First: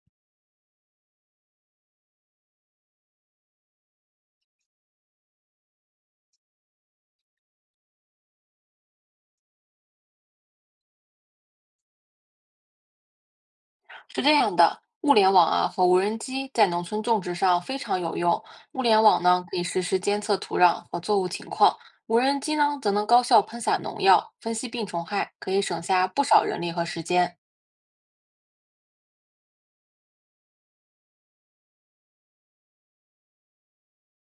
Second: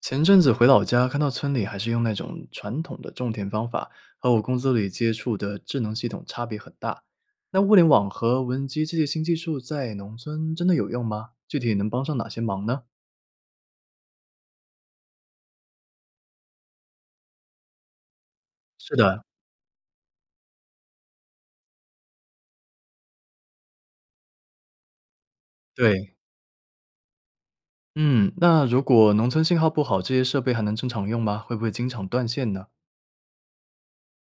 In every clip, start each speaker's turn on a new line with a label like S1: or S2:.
S1: 前阵子回老家，看到村里还是用那种传统的种田方法，和我公司里接触的智能系统差别很大。那物联网和无人机这些新技术在农村真的有用吗？具体能帮上哪些忙呢？
S2: 是这样的，物联网啊和无人机在农村种植上非常有用。物
S1: 是
S2: 联
S1: 的，
S2: 网呢可以实时监测土壤和作物情况，无人机呢则能高效喷洒农药、分析病虫害，可以省下
S1: 对，
S2: 不少人力和时间。
S1: 嗯，那如果农村信号不好，这些设备还能正常用吗？会不会经常断线呢？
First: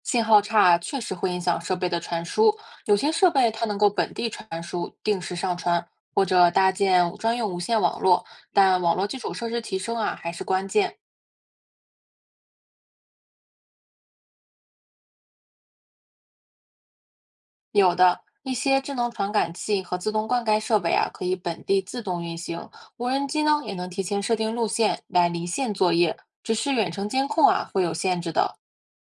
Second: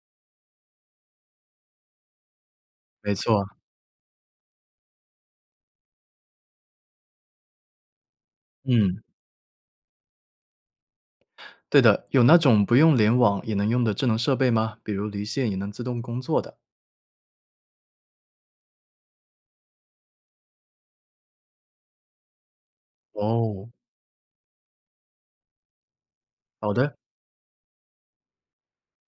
S2: 信号差确实会影响设备的传输，有些
S1: 没
S2: 设
S1: 错，
S2: 备它能够本地传输、定时上传，或者搭建专用无线网络，但网
S1: 嗯，
S2: 络基础设施提升啊还是关键。
S1: 对的，有那种不用联网也能用的智能设备吗？比如离线也能自动工作的。
S2: 有的，一些智能传感器和自动灌溉设备啊，可以本地自动运行。无人机呢，
S1: 哦，
S2: 也能提前设定路线来离线作业，只
S1: 好
S2: 是远
S1: 的。
S2: 程监控啊会有限制的。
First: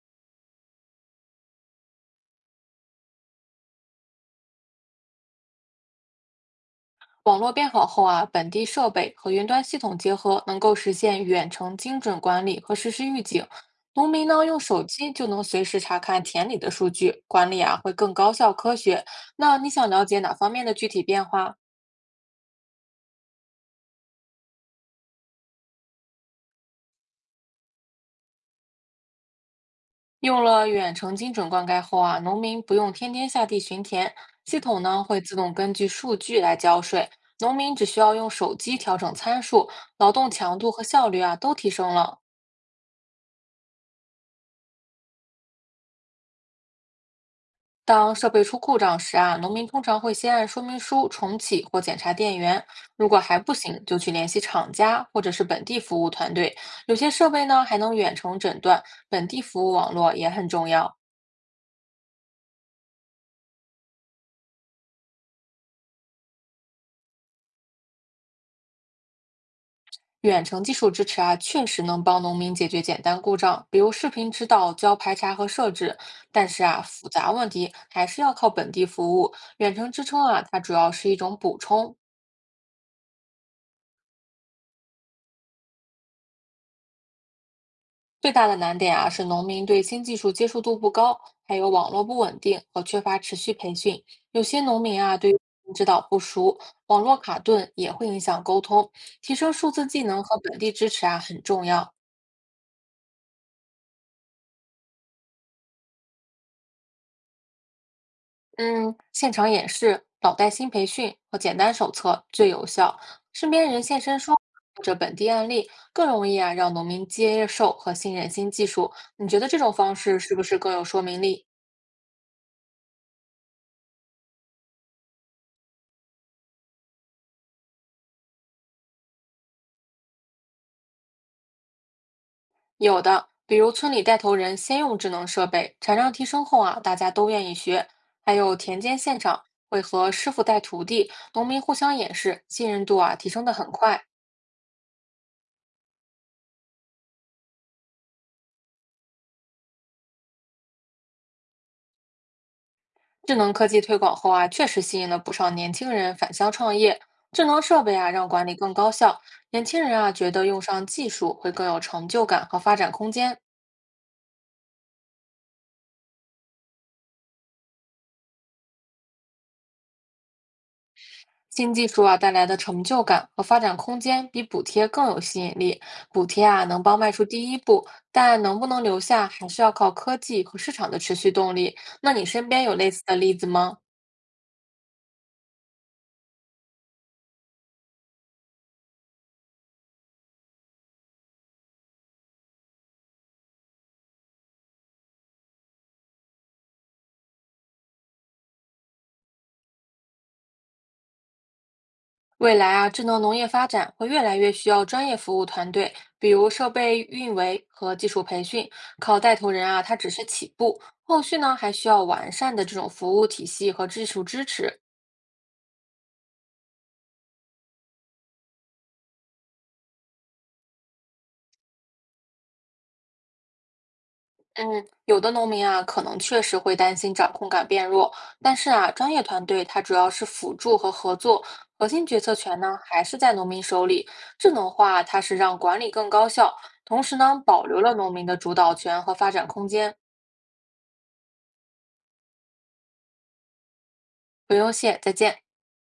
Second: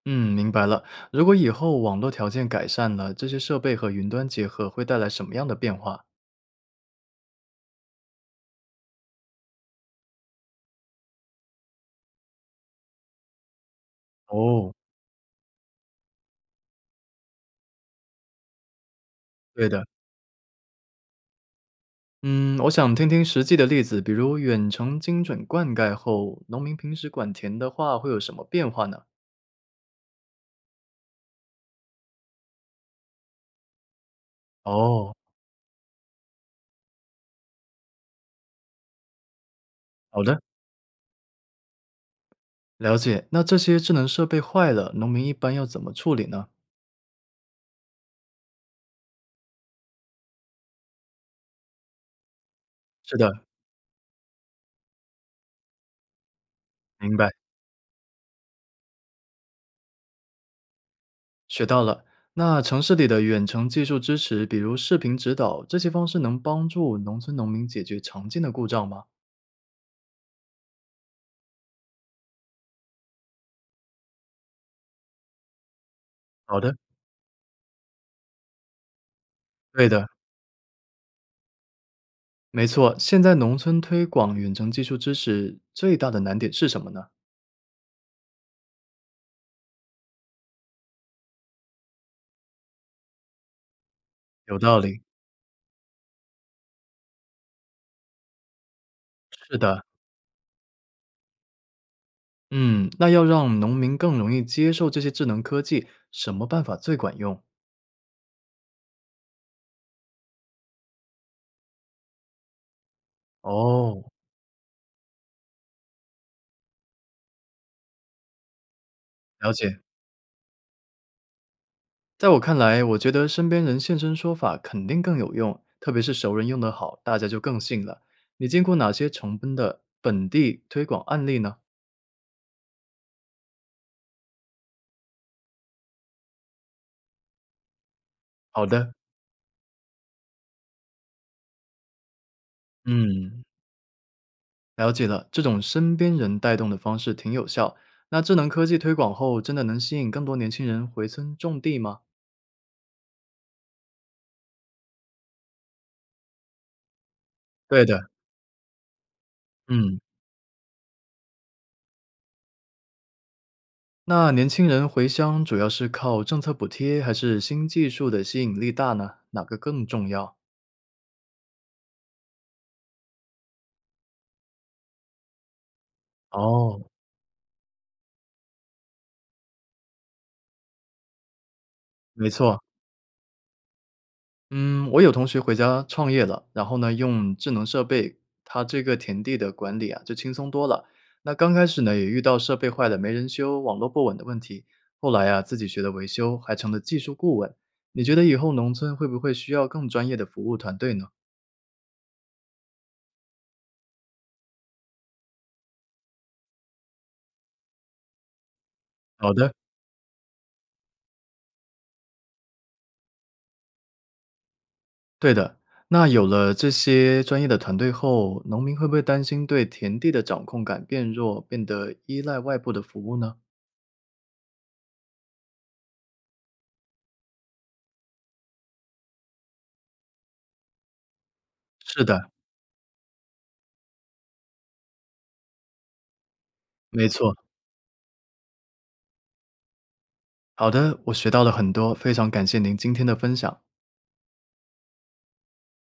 S1: 嗯，明白了。如果以后网络条件改善了，这些设备和云端结合会带来什么样的变化？
S2: 网络变好后啊，本地设备和云端系统结合，能够实现远程精准管理和实时预警。农民呢，用
S1: 哦，
S2: 手机就能随时查看田里的数据，管理啊会更高效科学。那
S1: 对
S2: 你
S1: 的，
S2: 想了解哪方面的具体变化？
S1: 嗯，我想听听实际的例子，比如远程精准灌溉后，农民平时管田的话会有什么变化呢？
S2: 用了远程精准灌溉后啊，农民不用天天下地巡田，系统呢
S1: 哦，
S2: 会自动根据数据来交税，农民只需要用手机调整参数，劳
S1: 好
S2: 动
S1: 的，
S2: 强度和效率啊都提升了。
S1: 了解。那这些智能设备坏了，农民一般要怎么处理呢？
S2: 当设备出故障时啊，农民通常会先按说明书重启或检查电源，如
S1: 是
S2: 果
S1: 的，
S2: 还不行，就去联系厂家或者是本地服务团队。有些
S1: 明
S2: 设
S1: 白，
S2: 备呢还能远程诊断，本地服务网络也很重要。
S1: 学到了。那城市里的远程技术支持，比如视频指导，这些方式能帮助农村农民解决常见的故障吗？
S2: 远程技术支持啊，确实能帮农民解决简单故障，比如视频指导、教排查和设置。但
S1: 好
S2: 是
S1: 的。
S2: 啊，复杂问题还是要靠本地服务。远
S1: 对
S2: 程支
S1: 的，
S2: 撑啊，它主要是一种补充。
S1: 没错，现在农村推广远程技术支持最大的难点是什么呢？
S2: 最大的难点啊，是农民对新技术接受度不高，还有网络不稳定和缺乏持续培训。有
S1: 有
S2: 些
S1: 道
S2: 农
S1: 理，
S2: 民啊，对于指导不熟，网络卡顿也会影响沟通。提升
S1: 是
S2: 数
S1: 的，
S2: 字技能和本地支持啊，很重要。
S1: 嗯，那要让农民更容易接受这些智能科技，什么办法最管用？
S2: 嗯，现场演示、脑带新培训和简单手册最有效。身边人现
S1: 哦，
S2: 身说法或者本地案例，更容易啊让农民接受和信任新技术。你觉得
S1: 了
S2: 这种
S1: 解。
S2: 方式是不是更有说明力？
S1: 在我看来，我觉得身边人现身说法肯定更有用，特别是熟人用得好，大家就更信了。你见过哪些成功的本地推广案例呢？
S2: 有的，比如村里带头人先用智能设备，产量提升后啊，大家都愿意学。还有
S1: 好
S2: 田
S1: 的，
S2: 间现场会和师傅带徒弟，农民互相演示，信任度啊提
S1: 嗯。
S2: 升的很快。
S1: 了解了，这种身边人带动的方式挺有效。那智能科技推广后，真的能吸引更多年轻人回村种地吗？
S2: 智能科技推广后啊，确实吸引了不少年轻人返乡创业。智能设
S1: 对
S2: 备
S1: 的，
S2: 啊，让管理更高效。年轻
S1: 嗯。
S2: 人啊，觉得用上技术会更有成就感和发展空间。
S1: 那年轻人回乡主要是靠政策补贴，还是新技术的吸引力大呢？哪个更重要？
S2: 新技术啊带来的成就感和发展空间比补贴更有吸引力。补贴啊能
S1: 哦，
S2: 帮迈出第一步，但能不能留下，还是要靠科技和市场的持续动力。那你
S1: 没
S2: 身
S1: 错，
S2: 边有类似的例子吗？
S1: 嗯，我有同学回家创业了，然后呢，用智能设备，他这个田地的管理啊，就轻松多了。那刚开始呢，也遇到设备坏了没人修、网络不稳的问题，后来啊，自己学了维修，还成了技术顾问。你觉得以后农村会不会需要更专业的服务团队呢？
S2: 未来啊，智能农业发展会越来越需要专业服务团队，比如设备运维和技术培训。靠
S1: 好
S2: 带头
S1: 的，
S2: 人啊，它只是起步，后续呢还需要完善的这种服务体系和技术支持。
S1: 对的，那有了这些专业的团队后，农民会不会担心对田地的掌控感变弱，变得依赖外部的服务呢？
S2: 嗯，有的农民啊，可能确实会担心掌控感变弱，但是啊，专业团队它主要是辅助和合作，核
S1: 是
S2: 心决
S1: 的，
S2: 策权呢还是在农民手里。智能化它是让管理更高效，同
S1: 没
S2: 时
S1: 错。
S2: 呢保留了农民的主导权和发展空间。
S1: 好的，我学到了很多，非常感谢您今天的分享。
S2: 不用谢，再见。